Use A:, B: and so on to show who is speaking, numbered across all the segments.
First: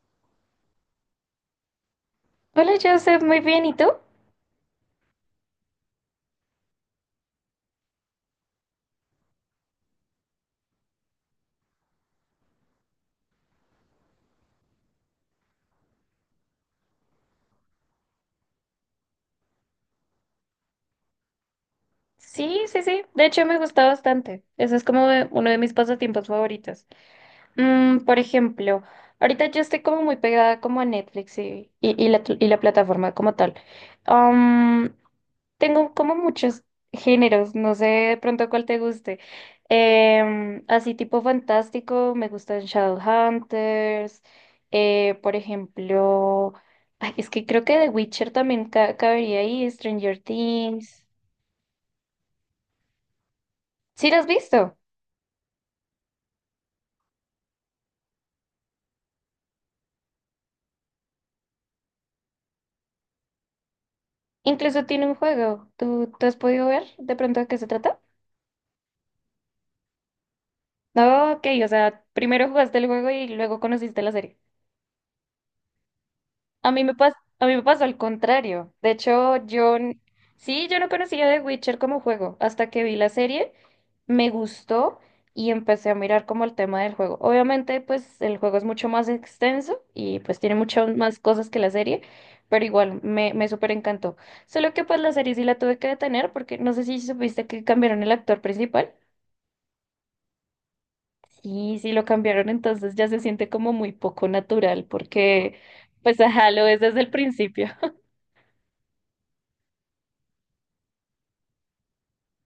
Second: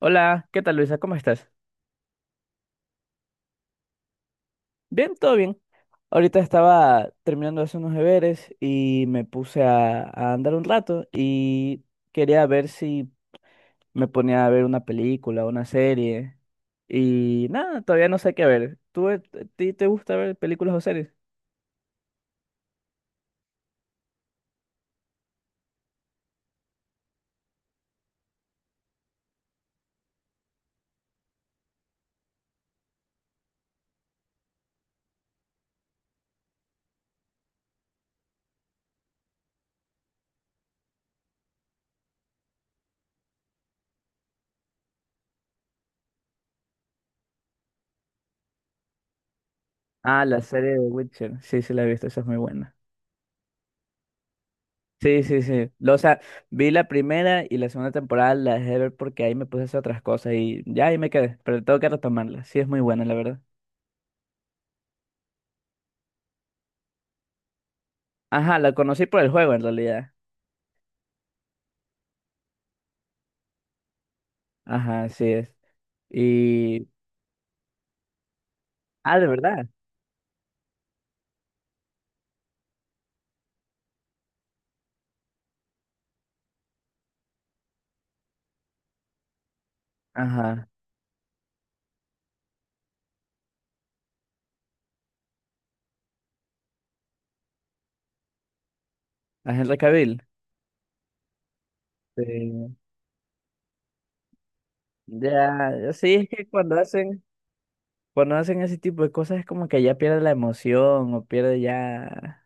A: Hola, ¿qué tal Luisa? ¿Cómo estás?
B: Hola, Joseph, muy bien, ¿y tú?
A: Bien, todo bien. Ahorita estaba terminando de hacer unos deberes y me puse a andar un rato y quería ver si me ponía a ver una película, una serie. Y nada, todavía no sé qué ver. ¿Tú, a ti te gusta ver películas o series?
B: Sí, sí, sí, de hecho me gusta bastante. Eso es como uno de mis pasatiempos favoritos. Mm, por ejemplo, ahorita yo estoy como muy pegada como a Netflix y la plataforma como tal. Tengo como muchos géneros, no sé de pronto cuál te guste. Así tipo fantástico, me gustan Shadowhunters, por ejemplo, ay, es que creo que The Witcher también cabería ahí, Stranger
A: Ah, la serie de
B: Things.
A: Witcher. Sí, sí, la he visto, esa es muy buena.
B: ¿Sí lo has visto?
A: Sí, sí, sí. O sea, vi la primera y la segunda temporada la dejé de ver porque ahí me puse a hacer otras cosas y ya ahí me quedé, pero tengo que retomarla. Sí, es muy buena, la verdad.
B: Incluso tiene un juego. ¿Tú has podido ver de pronto de qué se trata?
A: Ajá, la conocí por el juego en realidad.
B: No, ok, o sea, primero jugaste el juego y luego conociste la serie.
A: Ajá, así es. Y...
B: A mí me pasó al contrario. De
A: Ah, de
B: hecho,
A: verdad.
B: sí, yo no conocía The Witcher como juego hasta que vi la serie, me gustó y empecé a mirar como el tema del juego. Obviamente, pues el juego es mucho más extenso y pues tiene
A: Ajá.
B: muchas más cosas que la serie, pero igual me súper encantó. Solo que pues la serie sí la tuve que detener porque no sé si supiste que cambiaron el actor principal.
A: A Henry Cavill.
B: Sí, sí lo cambiaron,
A: Sí.
B: entonces ya se siente como muy poco natural porque
A: Ya, ya sí,
B: pues
A: es que
B: ajá, lo es desde el principio.
A: cuando hacen ese tipo de cosas es como que ya pierde la emoción o pierde ya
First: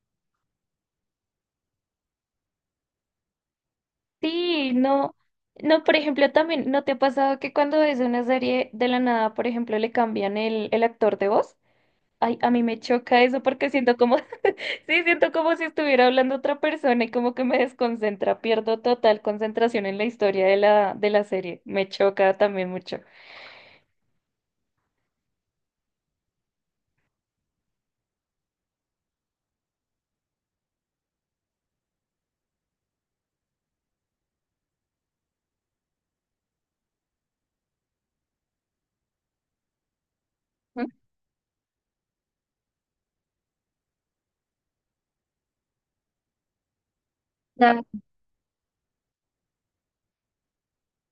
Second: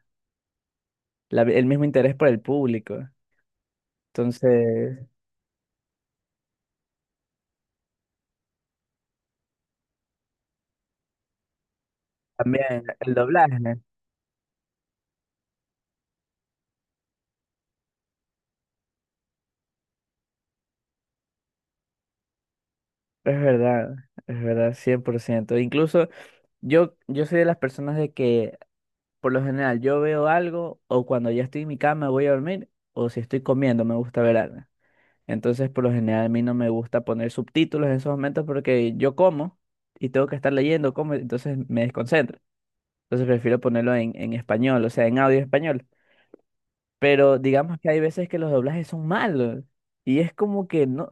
A: el mismo interés por el público.
B: Sí,
A: Entonces,
B: no, no, por ejemplo, también, ¿no te ha pasado que cuando ves una serie de la nada, por ejemplo, le cambian el actor de voz? Ay, a mí me
A: también el
B: choca eso porque
A: doblaje.
B: siento como, sí, siento como si estuviera hablando otra persona y como que me desconcentra, pierdo total concentración en la historia de la serie. Me choca también mucho.
A: Es verdad, es verdad, 100%. Incluso yo soy de las personas de que por lo general, yo veo algo o cuando ya estoy en mi cama voy a dormir o si estoy comiendo me gusta ver algo. Entonces, por lo general, a mí no me gusta poner subtítulos en esos momentos porque yo como y tengo que estar
B: Mm,
A: leyendo, como, entonces me desconcentro. Entonces prefiero ponerlo en español, o sea, en audio español. Pero digamos
B: ya.
A: que hay veces que los doblajes son malos y es como que no,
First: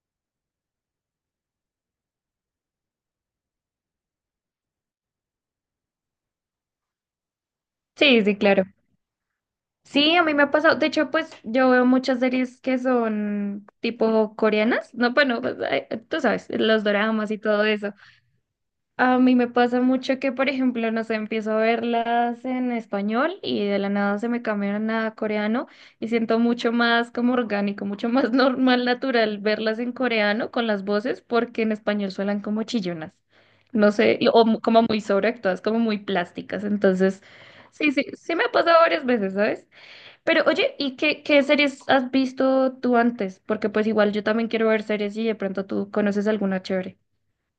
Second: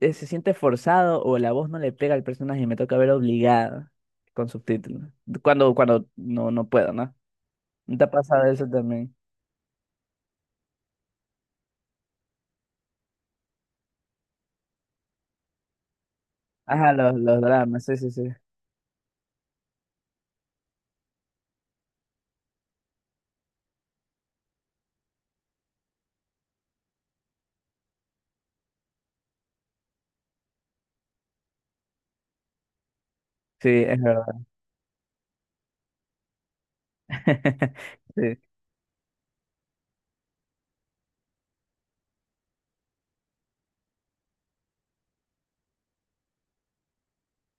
A: se siente forzado o la voz no le pega al personaje y me toca ver obligado con subtítulos. Cuando no, no puedo, ¿no? ¿No Te ha
B: Sí, sí,
A: pasado
B: claro.
A: eso también?
B: Sí, a mí me ha pasado. De hecho, pues yo veo muchas series que son tipo coreanas. No, bueno, pues, ay, tú sabes, los
A: Ajá,
B: doramas y
A: los
B: todo
A: dramas,
B: eso.
A: sí, sí, sí.
B: A mí me pasa mucho que, por ejemplo, no sé, empiezo a verlas en español y de la nada se me cambian a coreano y siento mucho más como orgánico, mucho más normal, natural verlas en coreano con las voces porque en español suenan como chillonas,
A: Sí,
B: no
A: es
B: sé,
A: verdad.
B: como muy sobreactuadas, como muy plásticas. Entonces, sí, sí, sí
A: Sí.
B: me ha pasado varias veces, ¿sabes? Pero oye, ¿y qué series has visto tú antes? Porque pues igual yo también quiero ver series y de pronto tú conoces alguna chévere.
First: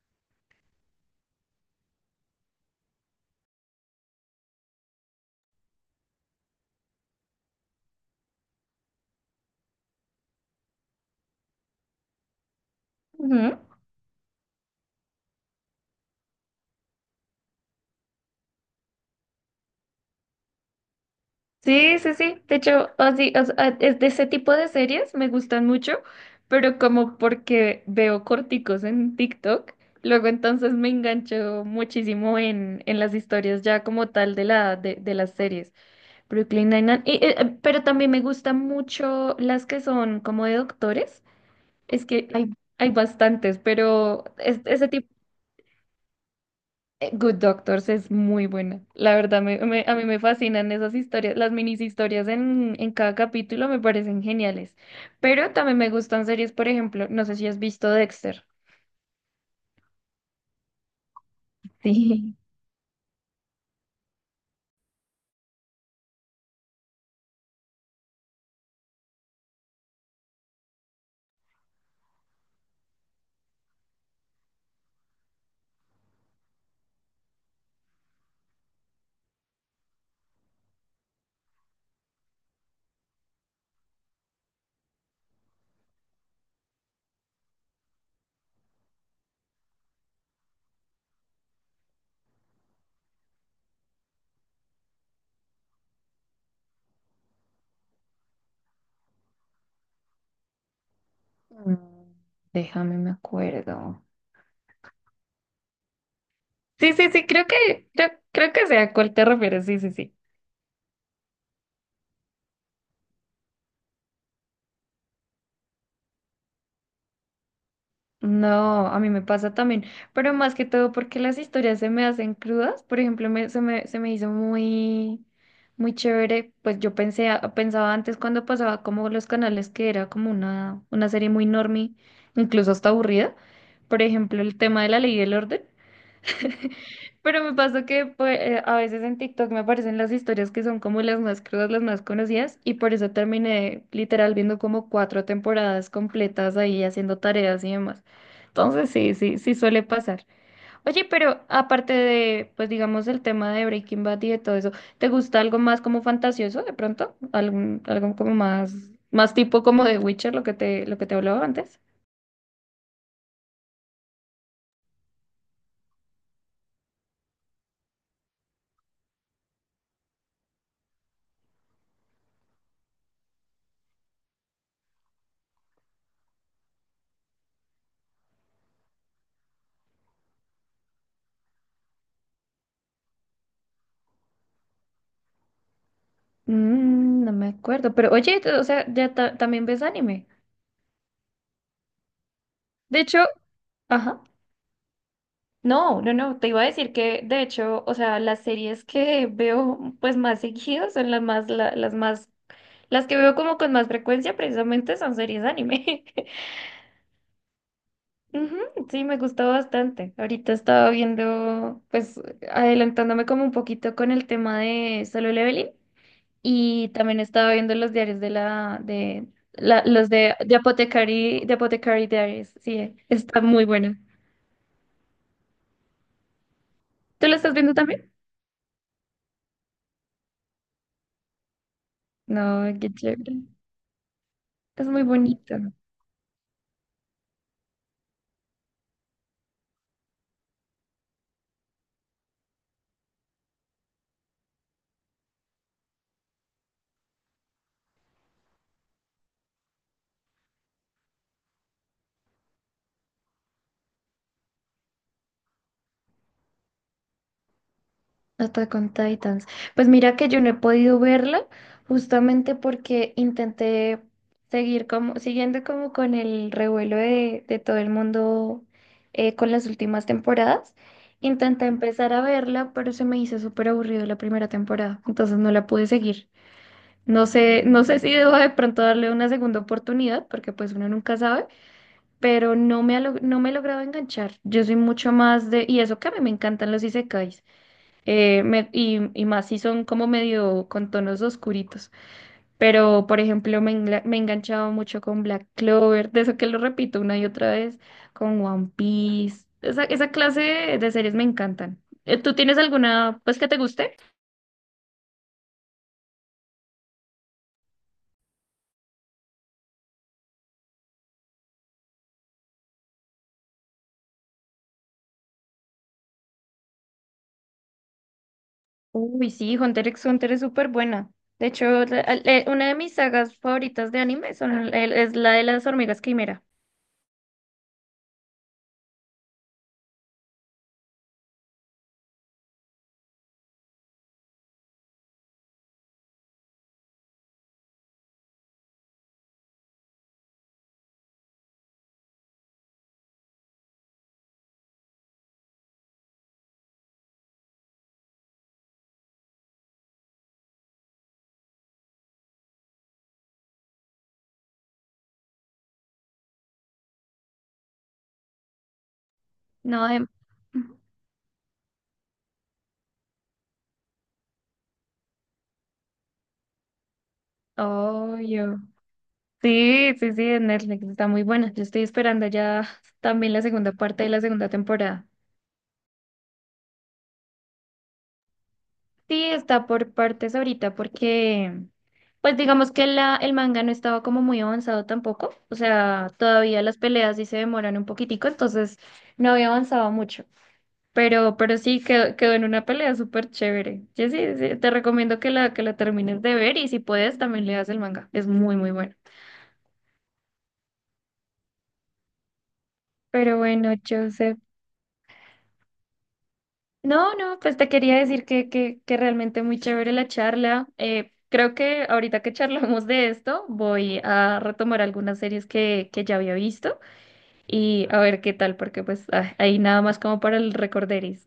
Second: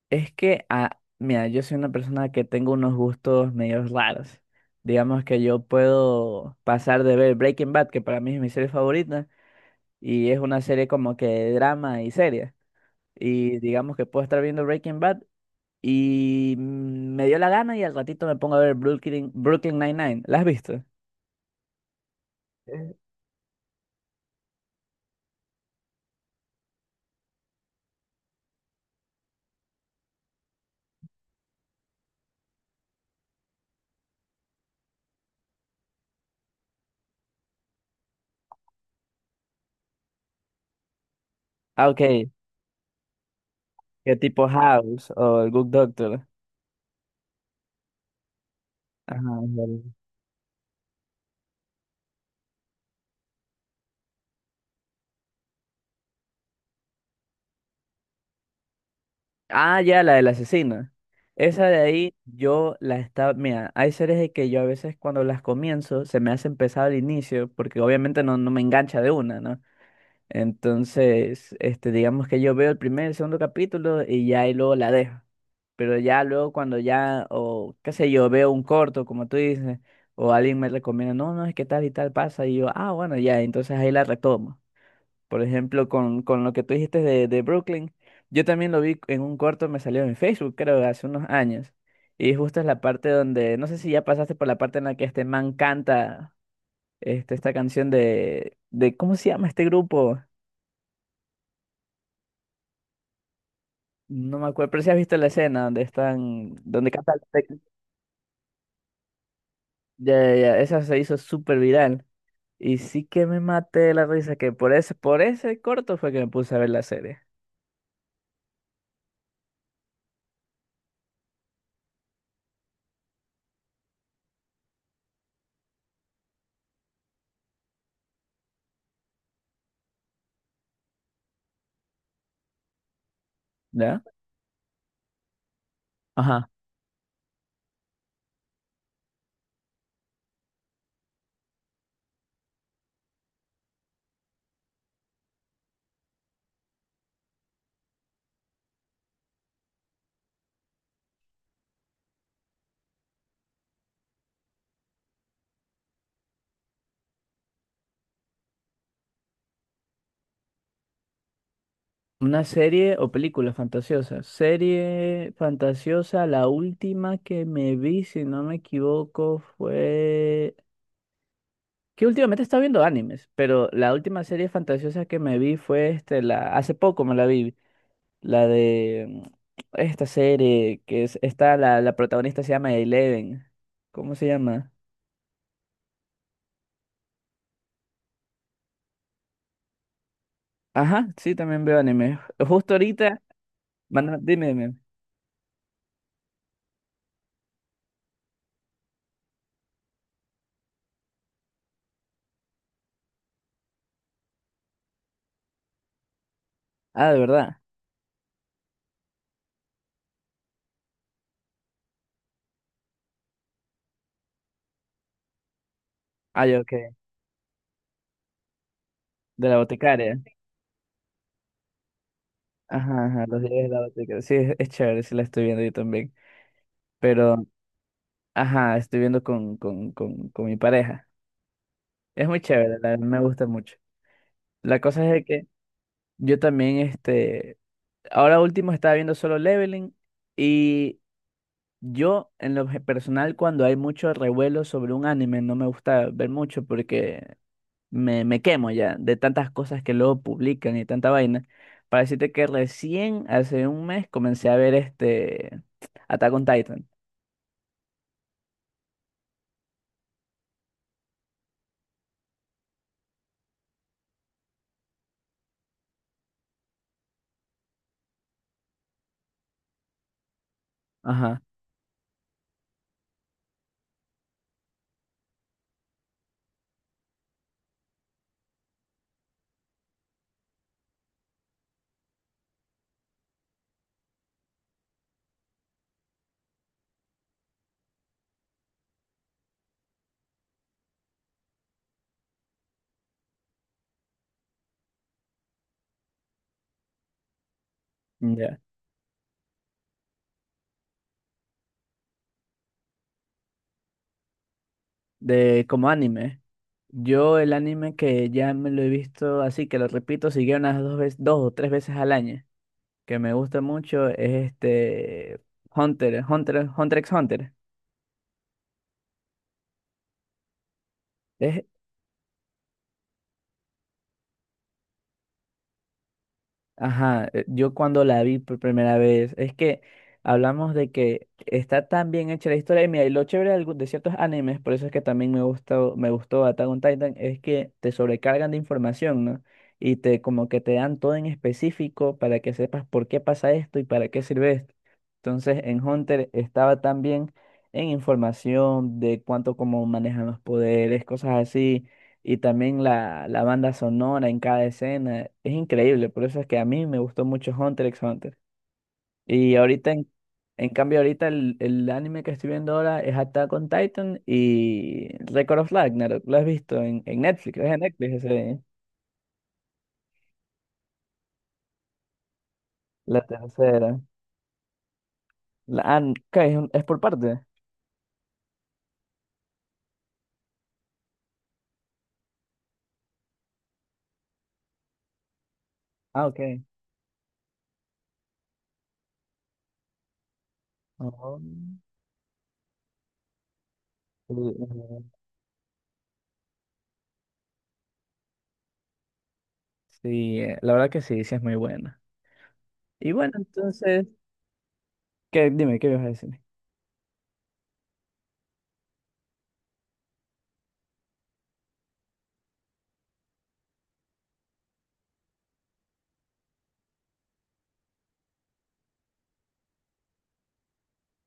A: Es que, ah, mira, yo soy una persona que tengo unos gustos medio raros. Digamos que yo puedo pasar de ver Breaking Bad, que para mí es mi serie favorita, y es una serie como que de drama y seria.
B: Ujú.
A: Y digamos que puedo estar viendo Breaking Bad y me dio la gana y al ratito me pongo a ver Brooklyn Nine-Nine. ¿La has visto?
B: Sí, sí, sí. De hecho,
A: Eh.
B: así, o sea, es de ese tipo de series me gustan mucho, pero como porque veo corticos en TikTok, luego entonces me engancho muchísimo en las historias ya como tal de las series. Brooklyn Nine-Nine. Y, pero también me gustan mucho las que son como de doctores.
A: Ah,
B: Es
A: ok.
B: que hay, hay bastantes,
A: Que
B: pero
A: tipo
B: ese tipo
A: House o el Good Doctor.
B: Good Doctors es muy buena. La verdad,
A: Ajá.
B: a mí me fascinan esas historias. Las minis historias en cada capítulo me parecen geniales. Pero también me gustan series, por ejemplo, no sé si has visto Dexter.
A: Ah, ya, la del asesino. Esa de ahí
B: Sí.
A: yo la estaba, mira, hay series de que yo a veces cuando las comienzo se me hace pesado al inicio porque obviamente no, no me engancha de una, ¿no? Entonces, este, digamos que yo veo el primer, el segundo capítulo y ya, y luego la dejo. Pero ya luego cuando ya, o qué sé yo, veo un corto, como tú dices, o alguien me recomienda, no, no, es que tal y tal pasa y yo, ah, bueno, ya, entonces ahí la retomo. Por ejemplo, con lo que tú dijiste de Brooklyn, yo también lo vi en un corto, me salió en Facebook, creo, hace unos años. Y justo es la parte donde, no sé si ya pasaste por la parte en la que este man canta esta canción de, ¿cómo se llama este grupo?
B: Mm, déjame, me acuerdo.
A: No me acuerdo, pero si has visto la escena donde están, donde
B: Sí, sí,
A: canta el
B: sí, creo que, creo, creo que sé a cuál te refieres. Sí, sí,
A: ya,
B: sí.
A: ya, ya, esa se hizo súper viral. Y sí que me maté de la risa, que por por ese corto fue que me puse a ver la serie,
B: No, a mí me pasa también, pero más que todo porque las historias se me hacen crudas. Por ejemplo, se me hizo muy, muy chévere. Pues yo pensé, pensaba antes cuando pasaba como los canales que era como una serie muy normie, incluso hasta aburrida.
A: ¿ya?
B: Por ejemplo, el tema de la ley y el orden. Pero me pasó que pues, a veces en TikTok me aparecen las historias que son como las más crudas, las más conocidas, y por eso terminé literal viendo como cuatro temporadas completas ahí haciendo tareas y demás. Entonces sí, sí, sí suele pasar. Oye, pero aparte de, pues digamos, el tema de Breaking Bad y de todo eso, ¿te gusta algo más como fantasioso de pronto? ¿Algún, algo como más, más tipo como de Witcher, lo que te hablaba antes?
A: Una serie o película fantasiosa. Serie fantasiosa, la última que me vi, si no me equivoco, fue... Que últimamente estaba viendo animes, pero la última serie fantasiosa que me vi fue este, la... Hace poco me la vi, la de esta serie que es... Está la protagonista se llama Eleven. ¿Cómo se llama?
B: Mm, no me acuerdo, pero oye, o sea, también ves anime.
A: Ajá, sí, también veo anime. Justo
B: De
A: ahorita,
B: hecho, ajá.
A: dime, dime.
B: No, no, no, te iba a decir que de hecho, o sea, las series que veo pues más seguidas son las más, las que veo como con más frecuencia precisamente son series anime.
A: Ah, de verdad.
B: Ujú, sí, me gustó bastante. Ahorita estaba viendo, pues adelantándome como un poquito con el tema de Solo Leveling
A: Ah, ya, ok.
B: y también estaba viendo los diarios de la, de,
A: De la
B: la, los
A: boticaria.
B: de, de Apothecary, de Apothecary Diaries. Sí,
A: Ajá, ajá, los
B: está
A: días
B: muy
A: de la
B: bueno.
A: Vaticana. Sí, es chévere, sí la estoy viendo yo también.
B: ¿Tú lo
A: Pero,
B: estás viendo también?
A: ajá, estoy viendo con mi pareja. Es muy
B: No,
A: chévere, la,
B: qué
A: verdad, me
B: chévere.
A: gusta mucho. La
B: Es
A: cosa
B: muy
A: es de que
B: bonito.
A: yo también, este, ahora último estaba viendo Solo Leveling y yo, en lo personal, cuando hay mucho revuelo sobre un anime, no me gusta ver mucho porque me quemo ya de tantas cosas que luego publican y tanta vaina. Para decirte que recién, hace 1 mes, comencé a ver este... Attack on Titan.
B: Hasta con Titans. Pues mira que yo no he podido verla justamente porque intenté seguir como, siguiendo como con el revuelo de todo el mundo con las últimas temporadas.
A: Ajá,
B: Intenté empezar a verla, pero se me hizo súper aburrido la primera temporada, entonces no la pude seguir. No sé si debo de pronto darle una segunda oportunidad, porque pues uno nunca sabe. Pero no me he logrado enganchar. Yo soy mucho más de, y eso que a mí me encantan los isekais, y más si son como medio con tonos oscuritos. Pero, por ejemplo, me he enganchado mucho con Black Clover, de eso que lo repito una y otra vez, con
A: ya.
B: One Piece. Esa clase de series me encantan. ¿Tú tienes alguna, pues, que te guste?
A: De como anime. Yo el anime que ya me lo he visto así, que lo repito, sigue unas dos veces, dos o tres veces al año, que me gusta mucho, es este Hunter x Hunter.
B: Uy, sí, Hunter x Hunter es súper buena. De
A: Es
B: hecho, una de mis sagas favoritas de anime es la de las hormigas quimera.
A: ajá, yo cuando la vi por primera vez, es que hablamos de que está tan bien hecha la historia. Y mira, y lo chévere de, de ciertos animes, por eso es que también me gustó Attack on Titan, es que te sobrecargan de información, ¿no? Y te como que te dan todo en específico para que sepas por qué pasa esto y para qué sirve esto. Entonces, en Hunter estaba también en información de cuánto cómo manejan los poderes, cosas así, y también la banda sonora en cada escena. Es increíble, por eso es que a mí me gustó mucho Hunter x Hunter. Y
B: No,
A: ahorita,
B: de...
A: en cambio, ahorita el anime que estoy viendo ahora es Attack on Titan y Record of Ragnarok. Lo has visto en Netflix, es en Netflix ese,
B: obvio. Sí, sí, sí, de Netflix está muy buena. Yo estoy esperando ya
A: la
B: también la segunda
A: tercera.
B: parte de la segunda temporada.
A: La, ah, ok, es, es por parte.
B: Sí, está por partes ahorita porque, pues digamos que el manga no estaba como muy avanzado tampoco. O sea,
A: Ah, ok.
B: todavía las peleas sí se demoran un poquitico, entonces no había avanzado mucho. Pero,
A: Oh,
B: pero sí quedó en una pelea súper chévere. Yo sí,
A: sí,
B: sí, te recomiendo que la termines de ver y si puedes también leas el manga. Es muy, muy bueno.
A: sí, la verdad que sí, sí es muy buena. Y bueno,
B: Pero bueno,
A: entonces,
B: Joseph.
A: ¿qué, dime, qué ibas a decir?
B: No, no, pues te quería decir que realmente muy chévere la charla. Creo que ahorita que charlamos de esto, voy a retomar algunas series que ya había visto y a ver qué tal, porque pues ah, ahí nada más como para el recorderis.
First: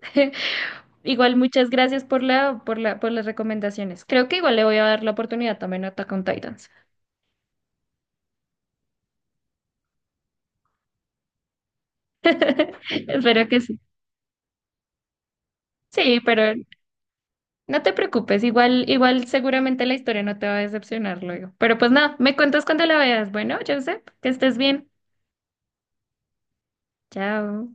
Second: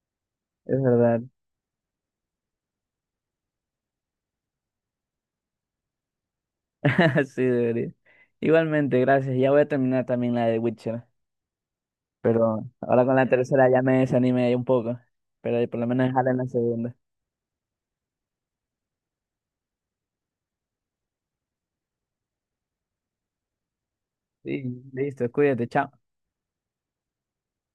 A: Es verdad.
B: Igual muchas gracias por por las recomendaciones. Creo que igual le voy a dar la oportunidad también a Attack on Titans.
A: Así debería. Igualmente, gracias. Ya voy a terminar también la de Witcher. Pero ahora con la
B: Espero que
A: tercera
B: sí.
A: ya me desanimé ahí un poco. Pero por lo menos
B: Sí,
A: dejarla en la
B: pero
A: segunda.
B: no te preocupes, igual, igual seguramente la historia no te va a decepcionar luego. Pero pues nada, me cuentas cuando la veas. Bueno, Joseph, que estés
A: Sí,
B: bien.
A: listo, cuídate, chao.
B: Chao.